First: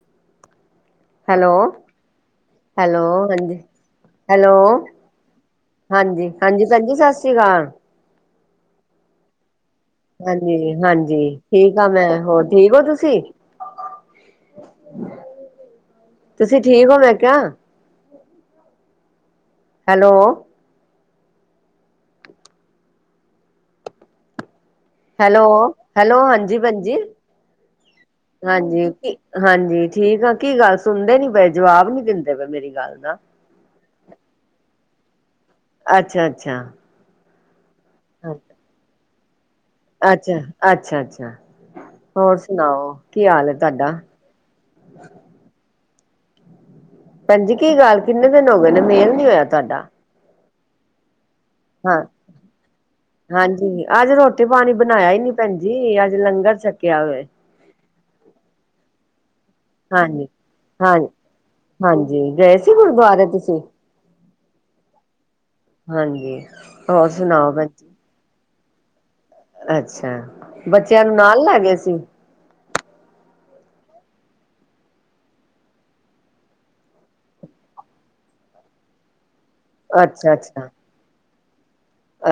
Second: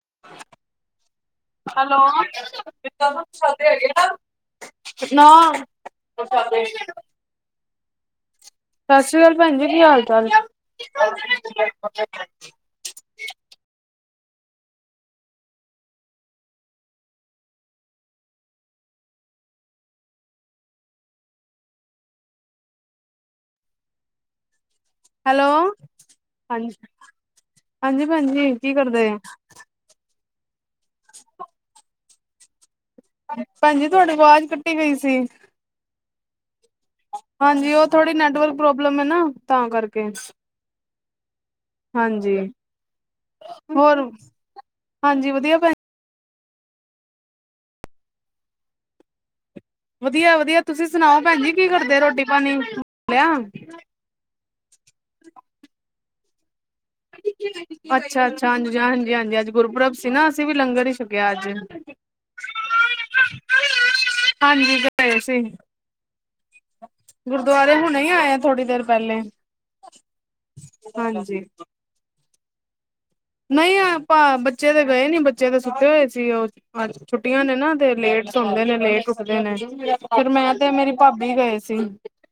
[inaudible] Hello hello hello ਨਾ ਹਾਂਜੀ, ਸਤਿ ਹੈਲੋ ਹਾਂਜੀ-ਹਾਂਜੀ ਭੈੰਜੀ, ਸਸ ਸ੍ਰੀ ਕਾਲ ਸ ਸ਼੍ਰੀ ਕਾਲ ਭੈਨ ਹਾਂਜੀ-ਹਾਂਜੀ ਠੀਕ ਆ ਮੈਂ, ਹੋਰ ਠੀਕ ਹੋ ਤੁਸੀਂ? ਤੁਸੀਂ ਠੀਕ ਹੋ ਮੈਂ ਕਿਹਾ? ਹੈਲੋ- ਹੈਲੋ ਹਾਂਜੀ ਹਾਂਜੀ ਭੈਣ ਜੀ ਕੀ ਕਰਦੇ ਹਾਂਜੀ-ਹਾਂਜੀ ਠੀਕ ਆ ਕੀ ਗੱਲ ਸੁਣਦੇ ਨੀ ਪਏ ਜਵਾਬ ਨੀ ਦਿੰਦੇ ਪਏ ਮੇਰੀ ਗੱਲ ਦਾ। ਭੈੰਜੀ ਤੁਹਾਡੀ ਵਾਜ਼ ਕੱਟੀ ਗਈ ਸੀ ਅੱਛਾ-ਅੱਛਾ ਹਾਂ ਅੱਛਾ- ਅੱਛਾ- ਅੱਛਾ। ਹਾਂਜੀ ਹੋਰ ਸੁਣਾਓ ਕੀ ਹਾਲ ਹੈ ਤੁਹਾਡਾ? ਹੋਰ ਹਾਂਜੀ ਵਧੀਆ ਭੈਣ ਭੈੰਜੀ ਕੀ ਗੱਲ ਕਿੰਨੇ ਦਿਨ ਹੋ ਗਏ ਨੇ ਮੇਲ ਨੀ ਹੋਇਆ? ਤੁਹਾਡਾ ਵਧੀਆ- ਵਧੀਆ ਤੁਸੀਂ ਸੁਣਾਓ? ਭੈਣ ਜੀ ਕੀ ਕਰਦੇ ਹਾਂ, ਰੋਟੀ ਪਾਣੀ ਲਿਆ ਹਾਂਜੀ, ਅੱਜ ਰੋਟੀ ਪਾਣੀ ਬਣਾਇਆ ਹੀ ਨੀ ਭੈਣਜੀ ਅਜ। ਲੰਗਰ ਚ। ਅੱਛਾ-ਅੱਛਾ ਹਾਂਜੀ- ਹਾਂਜੀ- ਹਾਂਜੀ ਅੱਜ। ਗੁਰਪੁਰਬ ਸੀ ਹਾਂਜੀ ਨਾ ਅਸੀਂ ਵੀ ਲੰਗਰ ਹੀ ਹਾਂ ਛਕਿਆ ਅੱਜ। ਹਾਂਜੀ ਗਏ ਸੀ ਗੁਰਦੁਆਰੇ ਤੁਸੀਂ ਹਾਂਜੀ ਗਏ ਸੀ। ਹਾਂਜੀ, ਹੋਰ ਸੁਣਾਓ ਭੈਣ ਜੀ? ਥੋੜੀ ਦੇਰ ਪਹਿਲੇ। ਅੱਛਾ, ਬੱਚਿਆਂ ਨੂੰ ਹਾਂਜੀ ਨਾਲ ਲੈ ਗਏ ਸੀ? ਨਹੀਂ ਆਪਾਂ ਬੱਚੇ ਤੇ ਗਏ ਨੀ ਬੱਚੇ ਤੇ ਸੁੱਤੇ ਹੋਏ ਸੀ। ਉਹ ਛੁੱਟੀਆਂ ਨੇ ਨਾ ਤੇ ਲੇਟ ਲੇਟ ਸੌਂਦੇ ਨੇ ਲੇਟ ਉੱਠਦੇ ਨੇ ਫੇਰ ਅੱਛਾ ਮੈਂ ਅੱਛਾ ਤੇ ਮੇਰੀ ਭਾਬੀ ਗਏ ਸੀ।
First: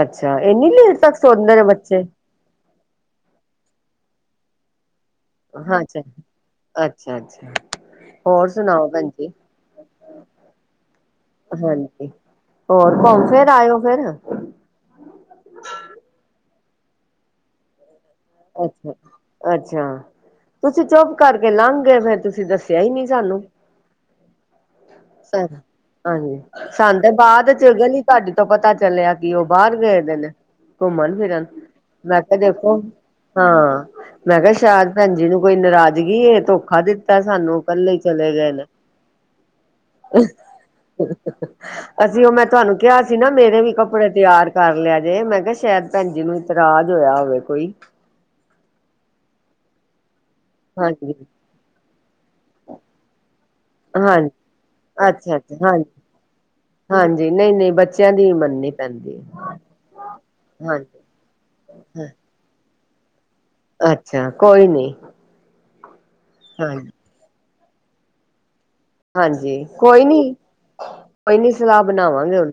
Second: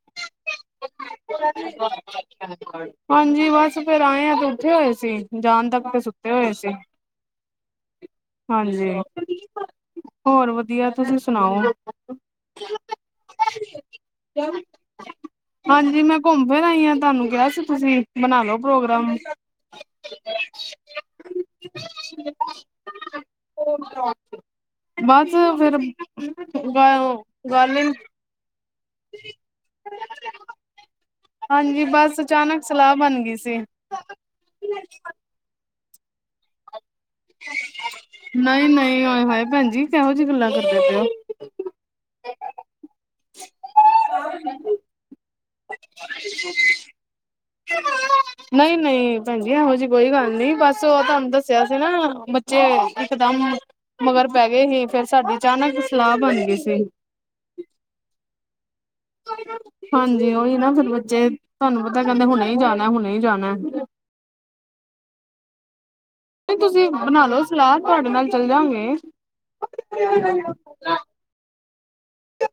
ਅੱਛਾ ਇੰਨੀ ਲੇਟ ਤੱਕ ਸੌਂਦੇ ਨੇ ਬੱਚੇ [unintelligible] ਹਾਂਜੀ ਬਸ ਫਿਰ ਆਏ ਆ ਤੇ ਉੱਠੇ ਹੋਏ ਸੀ ਜਾਣ ਦਾ ਅੱਛਾ ਸੁੱਤੇ ਹੋਏ ਸੀ ਅੱਛਾ ਅੱਛਾ ਹੋਰ ਸੁਣਾਓ ਹਾਂਜੀ। ਭੈਣ ਜੀ ਹੋਰ ਵਧੀਆ ਤੁਸੀਂ ਸੁਣਾਓ? ਹਾਂਜੀ ਹੋਰ ਘੁੰਮ ਫਿਰ ਆਏ ਹੋ ਫਿਰ? ਹਾਂਜੀ ਮੈਂ ਘੁੰਮ ਫਿਰ ਆਈ ਹਾਂ ।ਤੁਹਾਨੂੰ ਕਿਹਾ ਸੀ ਤੁਸੀ। ਬਣਾ ਲਓ ਅੱਛਾ ਪ੍ਰੋਗਰਾਮ। ਅੱਛਾ ਤੁਸੀਂ ਚੁੱਪ ਕਰਕੇ ਲੰਘ ਗਏ ਫੇਰ ਤੁਸੀਂ ਦੱਸਿਆ ਹੀ ਨਹੀ ਸਾਨੂੰ। ਬਸ ਫਿਰ। ਹਾਂਜੀ, ਸਾਨੂੰ ਤੇ ਬਾਅਦ ਚ ਗੱਲ ਗਲੀ ਤੁਹਾਡੀ ਤੋਂ ਪਤਾ ਚੱਲਿਆ ਕਿ ਉਹ ਬਾਹਰ ਗਏ ਦੇ ਨੇ। ਘੁੰਮਣ ਫਿਰਨ ਹਾਂਜੀ ਬਸ ਮੈਂ ਤੇ ਅਚਾਨਕ ਦੇਖੋ। ਸਲਾਹ ਬਣ ਗਈ ਸੀ ਹਾਂ, ਮੈਂ ਕਿਹਾ ਸ਼ਾਇਦ ਭੈਣ ਜੀ ਨੂੰ ਕੋਈ ਨਾਰਾਜ਼ਗੀ ਏ ਧੋਖਾ ਦਿੱਤਾ। ਤਾਂ ਸਾਨੂੰ ਇਕੱਲੇ ਚਲੇ ਗਏ ਨੇ। ਨਹੀਂ ਨਹੀਂ ਹਾਏ ਹਾਏ ਭੈਣ ਜੀ ਕਿਹੋ ਉਹ ਜਿਹੀ ਗੱਲਾਂ ਕਰਦੇ ਪਏ ਹੋ। ਮੈਂ ਤੁਹਾਨੂੰ ਕਿਹਾ ਸੀ। ਸੀ ਨਾ ਮੇਰੇ ਵੀ ਕੱਪੜੇ ਤਿਆਰ ਕਰ ਲਿਆ ਜੇ ਮੈਂ ਕਿਹਾ ਸ਼ਾਇਦ ਭੈਣ ਜੀ ਨੂੰ ਇਤਰਾਜ ਹੋਇਆ ਹੋਵੇ। ਕੋਈ ਨਹੀਂ ਨਹੀਂ ਭੈਣ ਜੀ ਇਹੋ ਜਿਹੀ ਕੋਈ ਗੱਲ ਨੀ ਬਸ ਉਹ ਹਾਂਜੀ ਤੁਹਾਨੂੰ ਦੱਸਿਆ ਸੀ ਨਾ। ਬੱਚੇ ਇਕਦਮ। ਮਗਰ ਹਾਂਜੀ ਪੈ ਗਏ ਹੀ ਫਿਰ ਅੱਛਾ ਸਾਡੀ ਅੱਛਾ ਅਚਾਨਕ ਹਾਂਜੀ ਸਲਾਹ ਬਣ ਗਈ ਸੀ। ਹਾਂਜੀ ਨਹੀਂ ਨਹੀਂ ਬੱਚਿਆਂ ਦੀ ਮੰਨਨੀ ਪੈਂਦੀ ਹੈ ਹਾਂਜੀ, ਉਹੀ ਨਾ ਫਿਰ ਹਾਂਜੀ ਬੱਚੇ ਤੁਹਾਨੂੰ ਪਤਾ ਕਹਿੰਦੇ ਹੁਣੇ ਹੀ ਜਾਣਾ ਹੁਣੇ ਹੀ ਜਾਣਾ। ਅੱਛਾ! ਕੋਈ ਨੀ। ਤੁਸੀਂ ਹਾਂਜੀ ਬਣਾ ਲਓ ਸਲਾਹ ਤੁਹਾਡੇ ਨਾਲ ਚੱਲ ਜਾਗੇ। ਹਾਂਜੀ, ਕੋਈ ਨੀ ਕੋਈ ਨੀ ਸਲਾਹ ਬਣਾਵਾਂਗੇ ਹੁਣ।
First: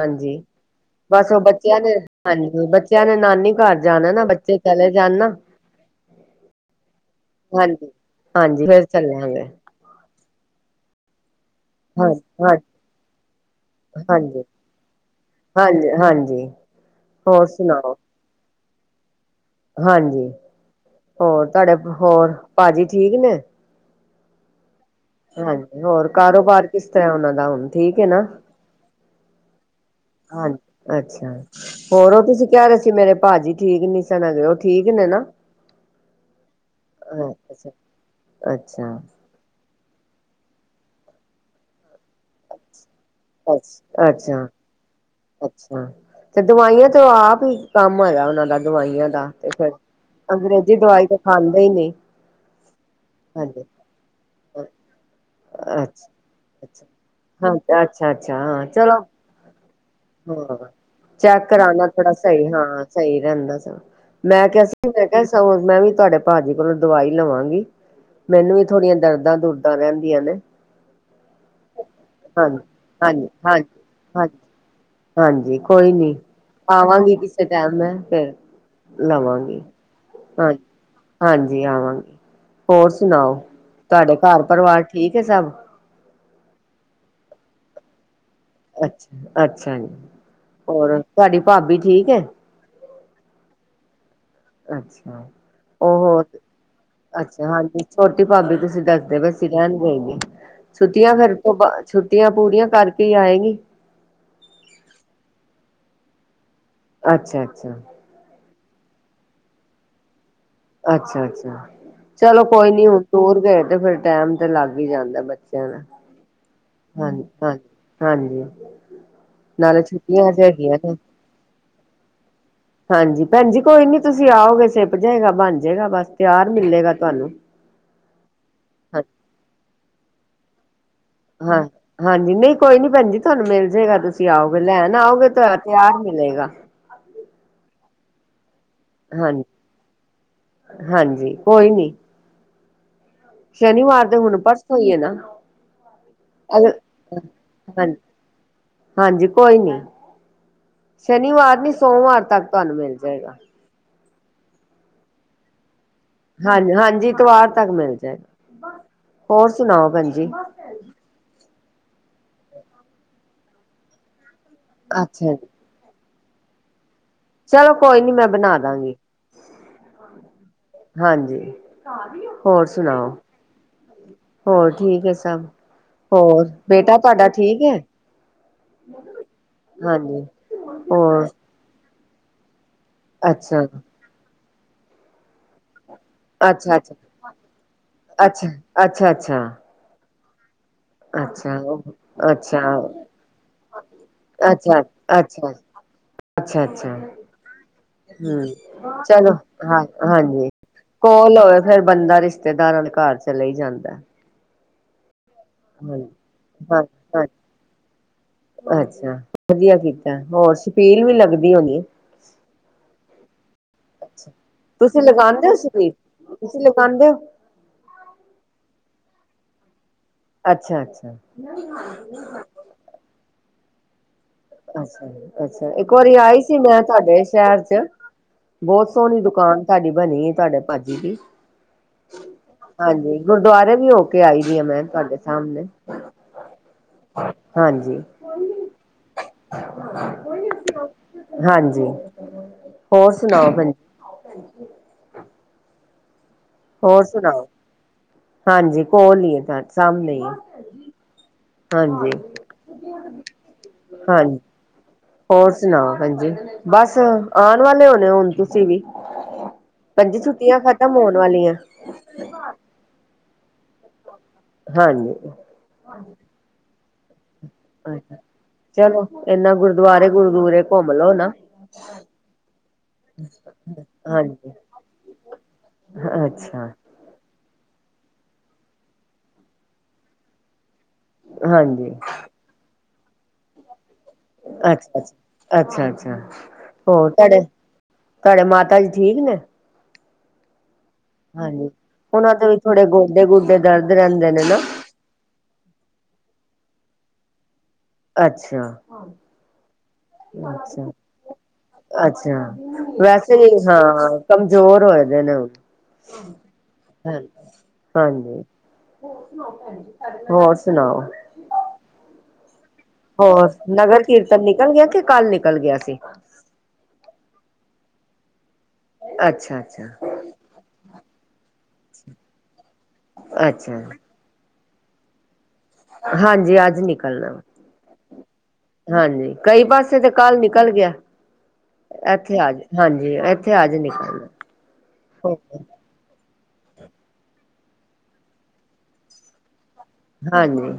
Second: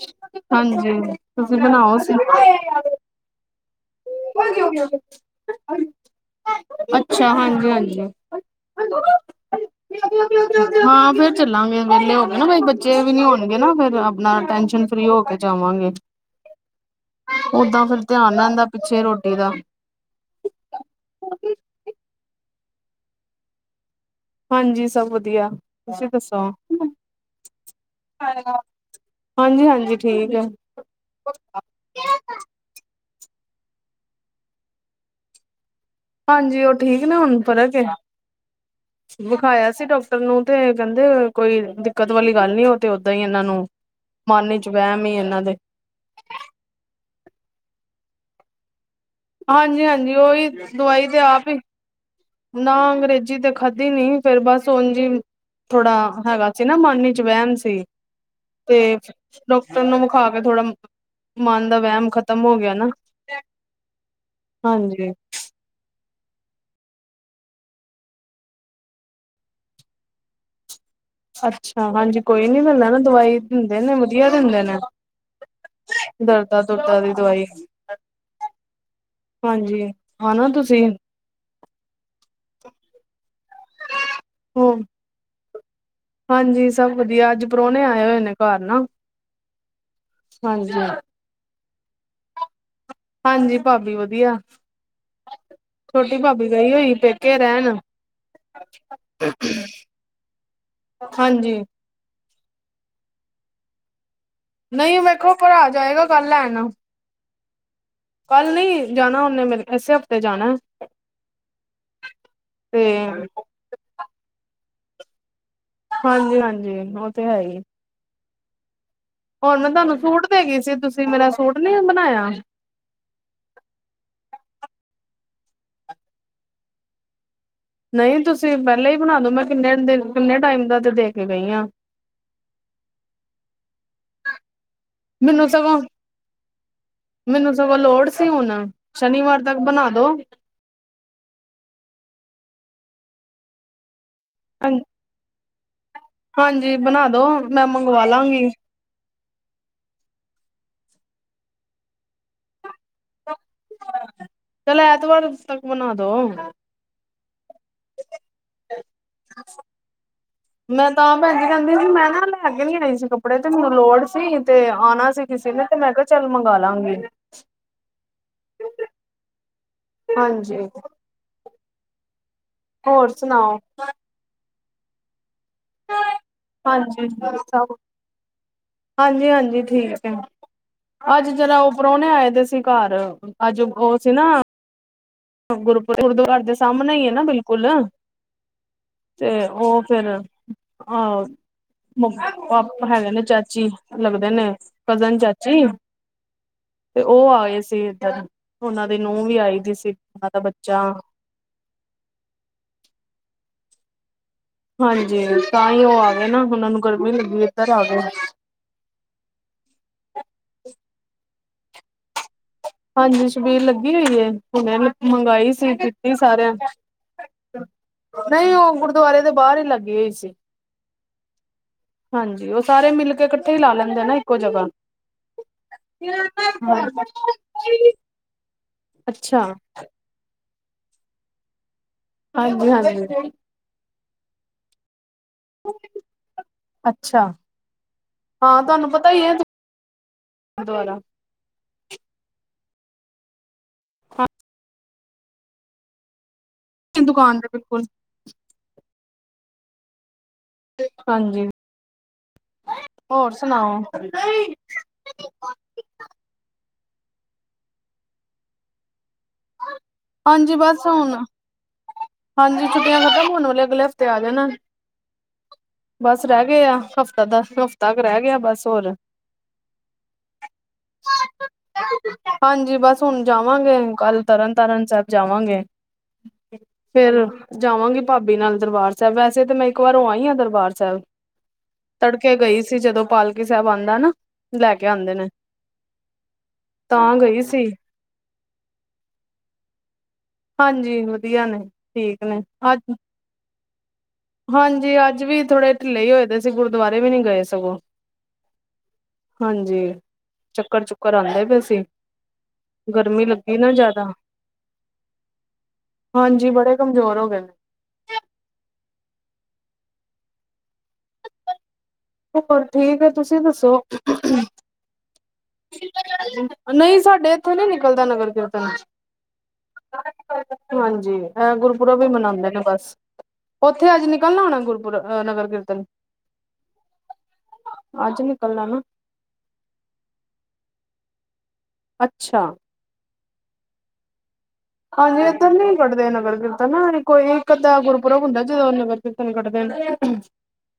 ਹਾਂਜੀ, ਹਾਂਜੀ ਬਸ ਉਹ ਤੁਸੀਂ ਬੱਚਿਆਂ ਨੇ ਬਣਾਓ ਹਾਂਜੀ ਸਲਾਹ। ਬੱਚਿਆਂ ਨੇ ਨਾਨੀ ਘਰ। ਜਾਣਾ ਨਾ, ਬੱਚੇ ਚਲੇ ਜਾਣ ਨਾ। ਹਾਂਜੀ -ਹਾਂਜੀ, ਫੇਰ ਚੱਲਾਗੇ। ਹਾਂ, ਫੇਰ। ਚੱਲਾਂਗੇ ਵਿਹਲੇ ਹੋ ਕੇ ਨਾ ਹਾਂ ਬੱਚੇ ਵੀ ਨੀ ਹੋਣਗੇ ਨਾ ਫੇਰ ਆਪਣਾ ਹਾਂਜੀ ਟੈਨਸ਼ਨ ਫਰੀ ਹੋ ਕੇ ਹਾਂਜੀ ਜਾਵਾਂਗੇ। ਹਾਂਜੀ। ਹੋਰ ਓਦਾਂ ਸੁਣਾਓ ਫੇਰ ਧਿਆਨ ਰਹਿੰਦਾ ਪਿੱਛੇ ਰੋਟੀ ਦਾ ਹਾਂਜੀ, ਹੋਰ ਤੁਹਾਡੇ, ਹੋਰ ਭਾਜੀ ਠੀਕ ਨੇ? ਹਾਂਜੀ। ਸਭ ਵਧੀਆ, ਹਾਂਜੀ ਹੋਰ ਤੁਸੀਂ ਦੱਸੋ? ਕਾਰੋਬਾਰ ਕਿਸ ਤਰ੍ਹਾਂ ਉਹਨਾਂ ਦਾ ਹੁਣ ਠੀਕ ਹਾਂਜੀ- ਹਾਂਜੀ। ਠੀਕ ਹੈ ਹਾਂ, ਅੱਛਾ ਹੋਰ ਉਹ ਤੁਸੀਂ ਕਹਿ ਰਹੇ ਸੀ ਮੇਰੇ ਭਾਜੀ । ਠੀਕ ਨੀ ਸਨ ਹੈਗੇ, ਉਹ ਠੀਕ ਨੇ ਨਾ? ਹਾਂਜੀ, ਉਹ ਠੀਕ ਨੇ ਹੁਣ, ਅੱਛਾ ਫਰਕ ਏ? ਅੱਛਾ ਵਿਖਾਇਆ ਸੀ ਡਾਕਟਰ। ਨੂੰ ਤੇ ਕਹਿੰਦੇ ਕੋਈ। ਦਿੱਕਤ ਵਾਲੀ ਗੱਲ ਨੀ ਉਹ ਤੇ ਓਦਾਂ ਹੀ ਇਹਨਾਂ ਨੂੰ, ਅੱਛਾ ਮਨ ਵਿਚ ਵਹਿਮ ਐ। ਅੱਛਾ, ਤੇ ਦਵਾਈਆਂ ਤੇ ਆਪ ਹੀ ਕੰਮ ਹੋਇਆ ਉਹਨਾਂ ਦਾ ਦਵਾਈਆਂ। ਤੇ ਫਿਰ ਹਾਂਜੀ ਹਾਂਜੀ ਉਹੀ ਅੰਗਰੇਜ਼ੀ ਦਵਾਈ ਤਾਂ ਤੇ ਆਪ ਖਾਂਦੇ ਹੀ ਨਹੀਂ, ਨਾ ਅੰਗਰੇਜ਼ੀ ਤੇ ਹਾਂਜੀ ਖਾਧੀ ਨਹੀਂ ਫੇਰ ਬਸ ਓਜ ਈ। ਥੋੜਾ ਅੱਛਾ ਹੈਗਾ ਸੀ, ਅੱਛਾ ਨਾ ਮਨ ਚ ਹਾਂ ਵਹਿਮ ਸੀ, ਅੱਛਾ ਅੱਛਾ ਹਾਂ ਚਲੋ ਤੇ ਡਾ ਹਾਂ, ਚੈੱਕ ਦਾ ਕਰਾਣਾ ਵਹਿਮ ਥੋੜਾ ਖ਼ਤਮ ਸਹੀ ਹੋ ਗਿਆ ਹਾਂ ਨਾ ਸਹੀ ਰਹਿੰਦਾ ਸਗੋ। ਮੈਂ ਕਿਹਾ ਸੀ, ਮੈਂ ਹਾਂਜੀ ਕਿਹਾ ਸਗੋ ਮੈਂ ਵੀ ਤੁਹਾਡੇ ਭਾਜੀ ਕੋਲੋਂ ਦਵਾਈ ਲਵਾਂਗੀ, ਮੈਨੂੰ ਵੀ ਥੋੜੀਆਂ ਦਰਦਾਂ-ਦੁਰਦਾਂ ਰਹਿੰਦੀਆਂ ਨੇ, ਅੱਛਾ-ਅੱਛਾ ਹਾਂਜੀ, ਕੋਈ ਨੀ ਮੈ ਲੈ ਨਾ ਹਾਂਜੀ ਦਵਾਈ, ਹਾਂਜੀ ਦਿੰਦੇ ਨੇ ਵਧੀਆ ਹਾਂਜੀ ਦਿੰਦੇ ਨੇ। ਹਾਂਜੀ, ਕੋਈ ਨੀ ਦਰਦਾਂ ਦੁਰਦਾਂ ਦੀ ਆਵਾਂਗੀ ਕਿਸੇ ਦਵਾਈ ਟਾਈਮ ਮੈਂ ਫਿਰ। ਲਵਾਂਗੇ ਹਾਂਜੀ ਆਨਾ ਹਾਂ ਤੁਸੀਂ ਹਾਂਜੀ ਆਵਾਂਗੇ। ਹੋਰ ਸੁਣਾਓ? ਤੁਹਾਡੇ ਘਰ ਹੋ ਪਰਿਵਾਰ ਠੀਕ ਹੈ ਸਭ? ਹਾਂਜੀ, ਸਭ ਵਧੀਆ ਅੱਜ ਪ੍ਰੋਹਣੇ ਆਏ ਹੋਏ ਨੇ। ਘਰ ਨਾ ਅੱਛਾ-ਅੱਛਾ ਜੀ, ਹਾਂਜੀ ਹੋਰ ਤੁਹਾਡੀ ਭਾਬੀ ਠੀਕ ਹੈ? ਹਾਂਜੀ, ਭਾਬੀ ਵਧ ਅੱਛਾ, ਉਹ ਭਾਬੀ ਗਈ ਹੋਈ ਪੇਕੇ ਅੱਛਾ ਰਹਿਣ ਹਾਂਜੀ ਛੋਟੀ ਭਾਬੀ ਤੁਸੀਂ ਦੱਸਦੇ ਪੇ ਸੀਂ ਰਹਿਣ ਗਈ ਹੈ। ਛੁੱਟੀਆਂ ਫਿਰ ਤੋਂ ਹਾਂਜੀ ਬਾ ਛੁੱਟੀਆਂ ਪੂਰੀਆਂ ਕਰਕੇ ਹੀ ਆਏਗੀ। ਨਹੀਂ ਵੇਖੋ ਭਰਾ ਜਾਏਗਾ ਕੱਲ ਲੈਣ, ਅੱਛਾ-ਅੱਛਾ, ਕੱਲ ਨਹੀਂ ਜਾਨਾ ਉਹਨੇ ਮੈ ਐਸੇ, ਅੱਛਾ- ਅੱਛਾ, ਚਲੋ ਕੋਈ ਤੇ ਨੀ ਹੁਣ ਦੂਰ ਗਏ ਤੇ ਫਿਰ ਟੈਮ ਤੇ ਲੱਗ ਹੀ ਜਾਂਦਾ ਬੱਚਾ ਹਾਂਜੀ ਹਾਂਜੀ ਉਹ ਹਾਂਜੀ-ਹਾਂਜੀ-ਹਾਂਜੀ, ਉਹ ਮੈਂ ਨ ਤੁਹਾਨੂੰ ਸੂਟ ਦੇਗੀ ਸੀ, ਹੈਗੀਆਂ ਨੇ ਤੁਸੀਂ ਮੇਰਾ ਸੂਟ ਨੀ ਬਣਾਇਆ? ਹਾਂਜੀ, ਭੈਣਜੀ ਕੋਈ ਨੀ ਤੁਸੀਂ, ਆਓਗੇ ਸਿਪ ਜਾਏਗਾ ਬਣ ਜਾਏਗਾ ਬਸ ਤਿਆਰ ਮਿਲੇਗਾ ਤੁਹਾਨੂੰ। ਨਹੀਂ ਤੁਸੀਂ ਪਹਿਲਾਂ ਹੀ ਹਾਂ ਬਣਾ ਦੋ ਮੈਂ ਕਿੰਨੇ ਦਿਨ, ਕਿੰਨੇ ਟਾਈਮ ਦਾ ਤੇ ਦੇ ਕੇ ਗਈ ਹਾਂ ਆ ਹਾਂਜੀ ਨਹੀਂ ਕੋਈ ਨੀ ਭੈਣ ਜੀ, ਤੁਹਾਨੂੰ ਮਿਲ ਜਾਏਗਾ ਤੁਸੀਂ ਆਓ। ਲੈਨ ਆਓਗੇ, ਮੈਨੂੰ ਤੁਹਾਡਾ ਸਗੋਂ ਤਿਆਰ ਮਿਲੇਗਾ। ਮੈਨੂੰ ਸਗੋਂ ਲੋੜ ਸੀ ਹੁਣ, ਸ਼ਨੀਵਾਰ ਹਾਂਜੀ ਤੱਕ ਬਣਾ ਦੋ। ਹਾਂਜੀ ਕੋਈ ਨਹੀ। ਸ਼ਨੀਵਾਰ ਤੇ ਹੁਣ ਪਰਸੋ ਈ ਹੈ ਨਾ। ਹਾਂਜੀ ਅਗਰ ਬਣਾ ਦੋ, ਮੈਂ ਹਾਂਜੀ ਮੰਗਵਾ ਲਾਂਗੀ। ਹਾਂਜੀ ਕੋਈ ਨੀ ਸ਼ਨੀਵਾਰ ਨੀ ਸੋਮਵਾਰ ਤੱਕ ਤੁਹਾਨੂੰ ਮਿਲ ਜਾਏਗਾ। ਚਲ ਐਤਵਾਰ, ਬਣਾ ਦੋ ਹਾਂਜੀ-ਹਾਂਜੀ, ਐਤਵਾਰ ਤੱਕ ਮਿਲ ਜਾਏਗਾ, ਹੋਰ ਸੁਣਾਓ ਭੈਣਜੀ? ਮੈਂ ਤਾਂ ਭੈਣਜੀ ਕਹਿੰਦੀ ਸੀ, ਮੈਂ ਨਾ ਲੈ ਕੇ ਨੀ ਆਈ ਸੀ ਕੱਪੜੇ ਤੇ ਮੈਨੂੰ ਲੋੜ ਸੀ। ਤੇ ਆਣਾ ਸੀ ਅੱਛਾ ਕਿਸੇ ਨੇ, ਤੇ ਮੈਂ ਕਿਹਾ ਚੱਲ ਮੰਗ ਲਾਂਗੀ। ਚਲੋ ਕੋਈ ਨੀ ਮੈਂ ਬਣਾ ਦਾਂਗੀ। ਹਾਂਜੀ ਹਾਂਜੀ, ਹੋਰ ਸੁਣਾਓ? ਹੋਰ ਠੀਕ ਹੈ, ਸਭ ਹੋਰ ਬੇਟਾ ਤੁਹਾਡਾ ਠੀਕ ਐ? ਹਾਂਜੀ-ਹਾਂਜੀ ਠੀਕ ਹੈ, ਹੋਰ ਅੱਜ ਜਰਾ ਉਹ ਪ੍ਰਾਹੁਣੇ ਆਏ ਦੇ ਸੀ, ਘਰ ਅੱਜ ਅੱਛਾ ਉਹ ਸੀ ਨਾ ਗੁਰ ਗੁਰਦੁਆਰ ਦੇ ਅੱਛਾ ਸਾਹਮਣੇ ਅੱਛਾ ਹੀਈ ਹੈ, ਨਾ ਬਿਲਕੁਲ ਅੱਛਾ ਅੱਛਾ ਤੇ ਉਹ ਫਿਰ ਅੱਛਾ ਆਹ ਅੱਛਾ ਅੱਛਾ ਪਾਪ ਹੈਗੇ ਨੇ ਚਾਚੀ ਲੱਗਦੇ, ਨੇ ਅੱਛਾ ਕਜ਼ਨ ਅੱਛਾ ਚਾਚੀ ਅੱਛਾ ਅੱਛਾ ਤੇ ਉਹ ਆਏ ਸੀ, ਇਦਰ ਹਮ ਉਹਨਾਂ ਦੀ ਨੂੰਹ ਚਲੋ ਵੀ ਆਈ ਹਾਂ ਸੀ। ਉਹਨਾਂ ਦਾ ਹਾਂਜੀ, ਬੱਚਾ ਕੋਲ ਹੋਵੇ ਫਿਰ ਬੰਦਾ ਰਿਸ਼ਤੇਦਾਰਾਂ ਘਰ ਚਲੇ ਹੀ ਜਾਂਦਾ। ਹਾਂਜੀ। ਤਾਂ, ਹੀ 'ਉਹ ਹਾਂਜੀ ਆਗੇ ਨਾ, ਉਹਨਾਂ ਨੂੰ ਹਾਂ ਗਰਮੀ ਲੱਗੀ ਇੱਧਰ ਆਗੇ। ਅੱਛਾ! ਵਧੀਆ ਕੀਤਾ, ਹੋਰ, ਛਪੀਲ ਵੀ ਲੱਗਦੀ ਹੋਣੀ? ਬੀਲ ਲੱਗੀ ਹੋਈ ਏ, ਹੁਣੇ ਤੁਸੀਂ ਲਗਾਉਂਦੇ ਮੰਗਾਈ ਹੋ ਸੀ ਛਪੀਲ ਦਿੱਤੀ ਸਾਰਿਆਂ ਤੁਸੀਂ ਲਗਾਉਂਦੇ ਹੋ ਨਹੀਂ, ਉਹ ਗੁਰਦੁਆਰੇ ਦੇ ਬਾਹਰ ਹੀ ਲੱਗੀ ਹੋਈ ਸੀ। ਅੱਛਾ ਅੱਛਾ ਹਾਂਜੀ, ਉਹ ਸਾਰੇ ਮਿਲਕੇ ਇਕੱਠੇ ਹੀ, ਲਾ ਲੈਂਦੇ ਨਾ ਇੱਕੋ ਜਗ੍ਹਾ ਅੱਛਾ- ਅੱਛਾ! ਇੱਕ ਵਾਰੀ ਆਈ ਸੀ ''ਮੈਂ ਤੁਹਾਡੇ ਸ਼ਹਿਰ ਸ਼ਹਿਰ'ਚ! ਬਹੁਤ ਸੋਹਣੀ ਅੱਛਾ ਦੁਕਾਨ ਤੁਹਾਡੀ ਬਣੀ ਏ, ਤੁਹਾਡੇ ਭਾਜੀ ਦੀ। ਹਾਂਜੀ। ਗੁਰਦੁਆਰੇ ਵੀ, ਹੋਕੇ ਆਈ ਦੀ ਆ, ਮੈਂ ਤੁਹਾਡੇ ਸਾਹਮਣੇ ਅੱਛਾ! ਹਾਂਜੀ ਹਾਂ, ਤੁਹਾਨੂੰ ਪਤਾ ਹੀ ਹੈ ਦੁਆਰਾ ਹਾਂਜੀ ਹੋਰ, ਸੁਣਾਓ? ਭੈਂਜੀ! ਹੋਰ, ਦੁਕਾਨ ਸੁਣਾਓ? ਤੇ ਬਿਲਕੁਲ ਹਾਂਜੀ! ਕੋਲ ਈਏ, ਹਾਂ। ਸਾਹਮਣੇ ਈ ਹਾਂਜੀ। ਹੋਰ, ਸੁਣਾਓ? ਹਾਂਜੀ ਹੋਰ, ਸੁਣਾ? ਹਾਂਜੀ। ਬੱਸ! ਆਉਣ ਵਾਲੇ ਹੋਣੇ ਹੁਣ, ਤੁਸੀਂ ਵੀ। ਪੰਜ ਹਾਂਜੀ ਛੁੱਟੀਆਂ ਬਸ ਖਤਮ ਹੁਣ ਹੋਣ ਵਾਲੀਆਂ। ਹਾਂਜੀ। ਛੁੱਟੀਆਂ ਖਤਮ ਹੋਣ ਵਾਲਲੇ, ਅਗਲੇ ਹਫ਼ਤੇ ਆ ਜਾਣਾ। ਹਾਂਜੀ ਬਸ ਰਹਿ ਗਏ ਆ ਤਾਂ, ਦਸ ਹਫ਼ਤਾ ਕੁ ਅੱਛਾ ਰਹਿ ਗਿਆ, ਬਸ! ਹੋਰ ਚਲੋ ਇਨਾ ਗੁਰਦੁਆਰੇ ਗੁਰਦੁਆਰੇ ਘੁੰਮ ਲੋੋ ਨਾ ਹਾਂਜੀ। ਬਸ ਹੁਣ ਜਾਵਾਂਗੇ, ਕੱਲ ਹਾਂਜੀ ਤਰਨ ਤਾਰਨ ਸਾਹਿਬ ਜਾਵਾਂਗੇ। ਅੱਛਾ। ਫੇਰ, ਜਾਵਾਂਗੀ ਭਾਬੀ ਨਾਲ ਦਰਬਾਰ ਸਾਹਿਬ ਵੈਸੇ ਤੇ, ਮੈਂ ਇੱਕ ਵਾਰ ਹੋ ਆਈ ਆ, ਦਰਬਾਰ ਅੱਛਾ! ਹਾਂਜੀ ਤੜਕੇ ਗਈ ਸੀ, ਜਦੋਂ ਪਾਲਕੀ ਸਾਹਿਬ ਆਂਦਾ ਨਾ ਲੈ ਕੇ ਅੱਛਾ- ਆਉਂਦੇ ਨੇ ਅੱਛਾ, ਅੱਛਾ, ਅੱਛਾ, ਹੋਰ, ਤਾਂ ਤੁਹਾਡੇ ਗਈ ਸੀ ਤੁਹਾਡੇ ਮਾਤਾ ਜੀ ਠੀਕ ਨੇ, ਹਾਂਜੀ, ਵਧੀਆ ਨੇ। ਹਾਂਜੀ ਠੀਕ ਉਹਨਾਂ ਨੇ। ਦੇ ਵੀ ਥੋੜੇ ਅੱਜ ਗੋਡੇ ਗੋਡੇ ਦਰਦ ਰਹਿੰਦੇ ਨੇ ਨਾ ਹਾਂਜੀ। ਅੱਜ ਵੀ ਥੋੜੇ ਢਿੱਲੇ ਹੀ ਹੋਏ ਦੇ ਸੀ, ਗੁਰਦੁਆਰੇ ਵੀ ਨੀ ਗਏ ਸਗੋਂ। ਅੱਛਾ! ਹਾਂਜੀ ਚੱਕਰ ਅੱਛਾ, ਚੁੱਕਰ ਆਉਂਦੇ ਪਏ ਸੀ ਅੱਛਾ! ਗਰਮੀ ਵੈਸੇ, ਲੱਗੀ ਨਾ ਜ਼ਿਆਦਾ ਹਾਂ! ਕਮਜ਼ੋਰ ਹੋਏ ਦੇਆ। ਹੈਲੋ! ਹਾਂਜੀ ਬੜੇ ਕਮਜ਼ੋਰ ਹੋ ਗਏ ਨੇ ਹਾਂਜੀ। ਹੋਰ, ਸੁਣਾਓ? ਹੋਰ ਠੀਕ ਏ। ਤੁਸੀਂ ਹੋਰ ਦੱਸੋ? ਨਗਰ ਕੀਰਤਨ ਨਿਕਲ ਗਿਆ ਕਿ ਕੱਲ ਨਿਕਲ ਗਿਆ ਸੀ ਨਹੀਂ, ਸਾਡੇ ਇੱਥੋਂ ਨੀ ਨਿਕਲਦਾ ਨਗਰ ਕਿਰ ਅੱਛਾ ਅੱਛਾ ਹਾਂਜੀ। ਇਹ ਗੁਰਪੁਰਬ ਈ, ਮਨਾਉਂਦੇ ਨੇ ਬਸ! ਅੱਛਾ ਉੱਥੇ, ਅੱਜ ਨਿਕਲਣਾ ਹੋਣਾ ਗੁਰਪੁਰ, ਆਂ, ਨਗਰ ਕੀਰ ਹਾਂਜੀ। ਅੱਜ ਨਿਕਲਣਾ। ਅੱਜ ਨਿਕਲਣਾ ਨਾ ਹਾਂਜੀ! ਕਈ ਪਾਸੇ ਤੇ ਕੱਲ ਨਿਕਲ ਗਿਆ, ਐਥੇ ਅੱਛਾ ਆਜ ਹਾਂਜੀ। ਐਥੇ ਆਜ ਨਿਕਲ ਹਾਂਜੀ, ਇੱਧਰ ਨੀ ਕੱਢਦੇ ਨਗਰ ਕੀਰਤਨ, ਕੋਈ ਇੱਕ-ਅੱਧਾ ਗੁਰਪੁਰਬ ਹੁੰਦਾ, ਜਦੋਂ ਨਗਰ- ਕੀਰਤਨ ਕੱਢ [inaudible] ਹਾਂਜੀ,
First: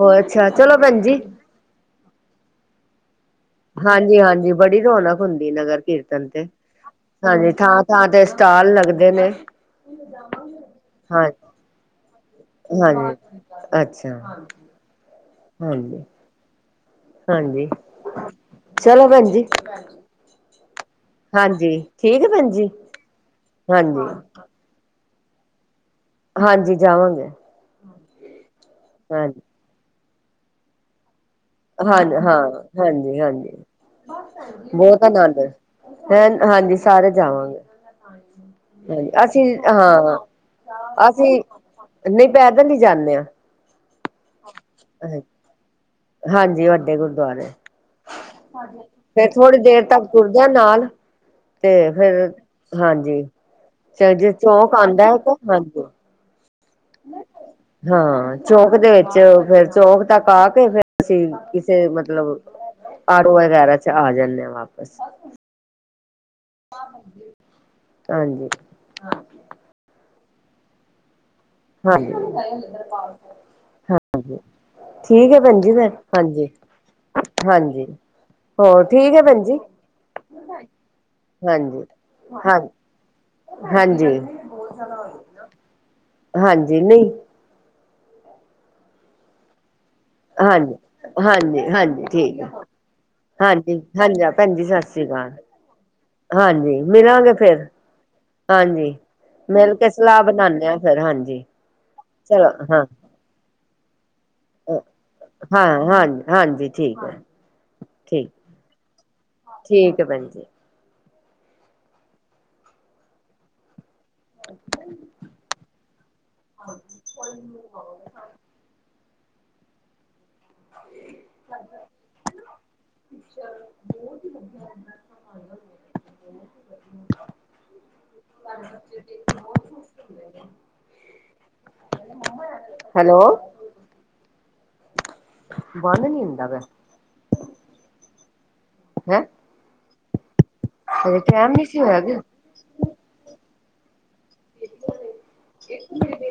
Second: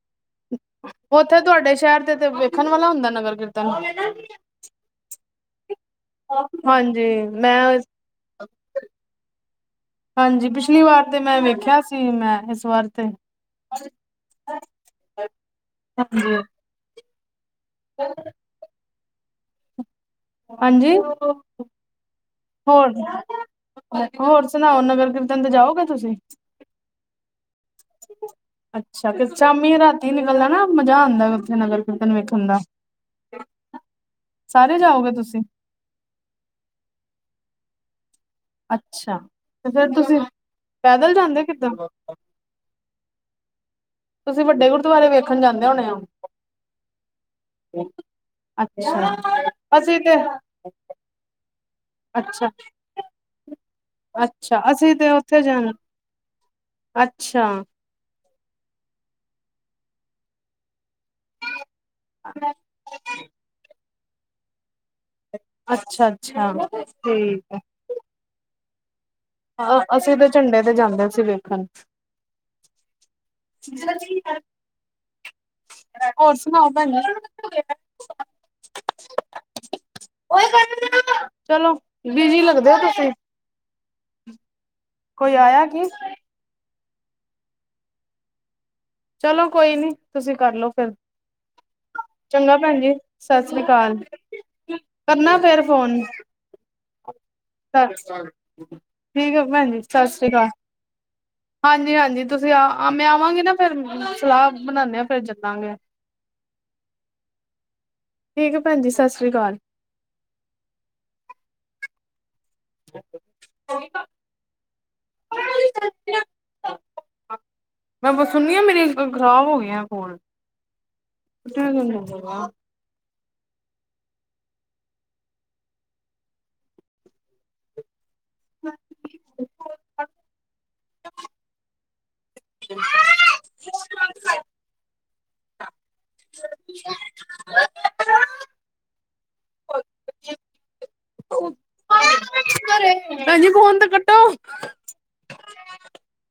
ਹੋਰ ਅੱਛਾ ਚਲੋ ਭੈਣ ਜੀ ਉੱਥੇ, ਤੁਹਾਡੇ ਸ਼ਹਿਰ ਤੇ, ਤੇ ਵੇਖਣ ਵਾਲਾ ਹੁੰਦਾ ਨਗਰ ਕੀਰਤਨ। ਹਾਂਜੀ- ਹਾਂਜੀ। ਬੜੀ ਰੌਣਕ ਹੁੰਦੀ ਨਗਰ ਕੀਰਤਨ ਤੇ, ਹਾਂਜੀ ਹਾਂਜੀ। ਮੈਂ ਥਾਂ-ਥਾਂ ਤੇ, ਸਟਾਲ ਲਗਦੇ ਨੇ। ਹਾਂਜੀ। ਪਿਛਲੀ ਵਾਰ ਤੇ, ਹਾਂ ਮੈਂ ਵੇਖਿਆ ਸੀ ''ਮੈਂ ਇਸ ਵਾਰ ਤੇ ਹਾਂਜੀ ਅੱਛਾ ਹਾਂਜੀ। ਹਾਂਜੀ। ਹੋਰ ਚਲੋ, ਭੈਣ ਜੀ ਹਾਂਜੀ! ਹਾਂਜੀ ਠੀਕ ਹੈ ਭੈਣ ਜੀ ਹੋਰ- ਹਾਂਜੀ-ਹਾਂਜੀ ਹੋਰ ਸੁਣਾਓ? ਨਗਰ ਕੀਰ ਤਨ ਤੇ, ਜਾਓਗੇ? ਤੁਸੀਂ? ਹਾਂਜੀ, ਜਾਵਾਂਗੇ। ਅੱਛਾ। ਫੇ, ਹਾਂਜੀ ਸ਼ਾਮੀ ਰਾਤੀ ਨਿਕਲਨਾ ਨਾ, ਮਜਾ ਆਂਦਾ ਨਗਰ ਹਾਂ, ਕੀਰਤਨ ਹਾਂ, ਵੇਖਣ ਦਾ। ਹਾਂਜੀ- ਹਾਂਜੀ! ਸਾਰੇ ਬਹੁਤ ਜਾਓਗੇ ਆਨੰਦ ਤੁਸੀਂ ਹੈਂ, ਹਾਂਜੀ ਸਾਰੇ ਜਾਵਾਂਗੇ, ਹਾਂਜੀ, ਅੱਛਾ ਅਸੀਂ ਤੇ ਫੇਰ ਹਾਂ ਤੁਸੀਂ ਪੈਦਲ ਅਸੀਂ, ਜਾਂਦੇ ਕਿੱਦਾਂ? ਨਹੀਂ ਪੈਦਲ ਹੀ ਜਾਂਨੇ ਆਂ। ਤੁਸੀਂ ਵੱਡੇ ਗੁਰਦੁਆਰੇ ਵੇਖਣ ਜਾਂਦੇ ਹੋਣੇ ਹੋ। ਹਾਂਜੀ ਵੱਡੇ ਗੁਰਦੁਆਰੇ। ਅੱਛਾ ਫੇਰ ਥੋੜੀ ਦੇਰ ਅਸੀਂ ਤੱਕ ਤੇ ਤੁਰਦੇ ਆਂ ਨਾਲ। ਤੇ ਫੇਰ, ਅੱਛਾ ਹਾਂਜੀ। ਚਲੋ ਜੇ ਅੱਛਾ ਚੌਂਕ ਅਸੀਂ ਆਉਂਦਾ ਤੇ ਹੈ, ਔਥੇ ਉੱਥੇ ਖੱਲ ਜਾਣਾ ਜਾਔ। ਅੱਛਾ ਚੌਂਕ ਦੇ ਵਿੱਚ, ਫੇਰ ਚੌਂਕ ਤੱਕ ਆ ਕੇ, ਫੇਰ ਅਸੀਂ ਕਿਸੇ, ਮਤਲਬ ਆਟੋ ਵਗੈਰਾ ਚ ਆ ਜਾਂਨੇ ਆ ਵਾਪਸ। ਅੱਛਾ ਅੱਛਾ ਠੀਕ ਐ। ਹਾਂਜੀ ਹਾ, ਅਸੀਂ ਤੇ ਝੰਡੇ ਤੇ ਜਾਂਦੇ ਸੀਗੇ। ਹਾਂਜੀ ਹਾਂਜੀ ਠੀਕ ਹੈ ਭੈਣ ਜੀ ਫੇਰ, ਹੋਰ ਹਾਂਜੀ ਸੁਣਾਓ ਭੈਣ ਜੀ ਹਾਂਜੀ। ਹੋਰ, ਠੀਕ ਹੈ ਭੈਣਜੀ [inaudible] ਚਲੋ ਬਿਜੀ ਹਾਂ ਲੱਗਦੇ ਹੋ ਤੁਸੀਂ। ਹਾਂਜੀ, ਕੋਈ ਆਇਆ ਕੀ ਹਾਂਜੀ ਨਹੀਂ ਚਲੋ ਕੋਈ ਨੀ, ਤੁਸੀਂ ਕਰਲੋ ਹਾਂਜੀ ਫਿਰ। ਹਾਂਜੀ ਹਾਂਜੀ ਠੀਕ ਆ ਚੰਗਾ ਭੈਣ ਜੀ ਸਤਿ ਸ੍ਰੀ ਹਾਂਜੀ ਅਕਾਲ ਹਾਂਜੀ, ਭੈਣ ਜੀ ਸਤਿ ਸ੍ਰੀ ਅਕਾਲ। ਕਰਨਾ ਫੇਰ ਫੋਨ ਹਾਂਜੀ ਮਿਲਾਂਗੇ ਫੇਰ, ਹਾਂਜੀ ਠੀਕ ਆ ਭੈਣ ਮਿਲ ਜੀ ਕੇ ਸਤਿ ਸਲਾਹ ਸ੍ਰੀ ਅਕਾਲ ਬਣਾਨੇ ਹਾ ਫੇਰ, ਹਾਂਜੀ। ਹਾਂਜੀ-ਹਾਂਜੀ ਚਲੋ ਤੁਸੀਂ ਹਾਂ, ਆ ਮੈਂ ਆਵਾਂਗੀ ਨਾ ਫਿਰ ਸਲਾਹ ਬਣਾਨੇ ਆ ਫਿਰ ਚੱਲਾਂਗੇ ਹਾਂ ਹਾਂਜੀ ਹਾਂਜੀ, ਠੀਕ ਹੈ। [inaudible] ਠੀਕ ਹੈ, ਭੈਣਜੀ ਸਤਿ ਸ੍ਰੀ ਅਕਾਲ ਠੀਕ ਹੈ, ਭੈਣ ਜੀ [inaudible] [unintelligible] [inaudible] ਖਰਾਬ ਹੋ ਗਿਆਂ ਐ, ਫੋਨ। [unintelligible] [inaudible] ਹੈਲੋ ਬੰਦ ਨੀ ਹੁੰਦਾ ਪਯਾ। ਹੈਂ ਹਾਲੇ ਟਾਇਮ ਨੀ ਸੀ ਹੋਯਾ ਕੇ। ਹਾਂਜੀ ਫੋਨ ਤੇ ਕਟ ਦੇ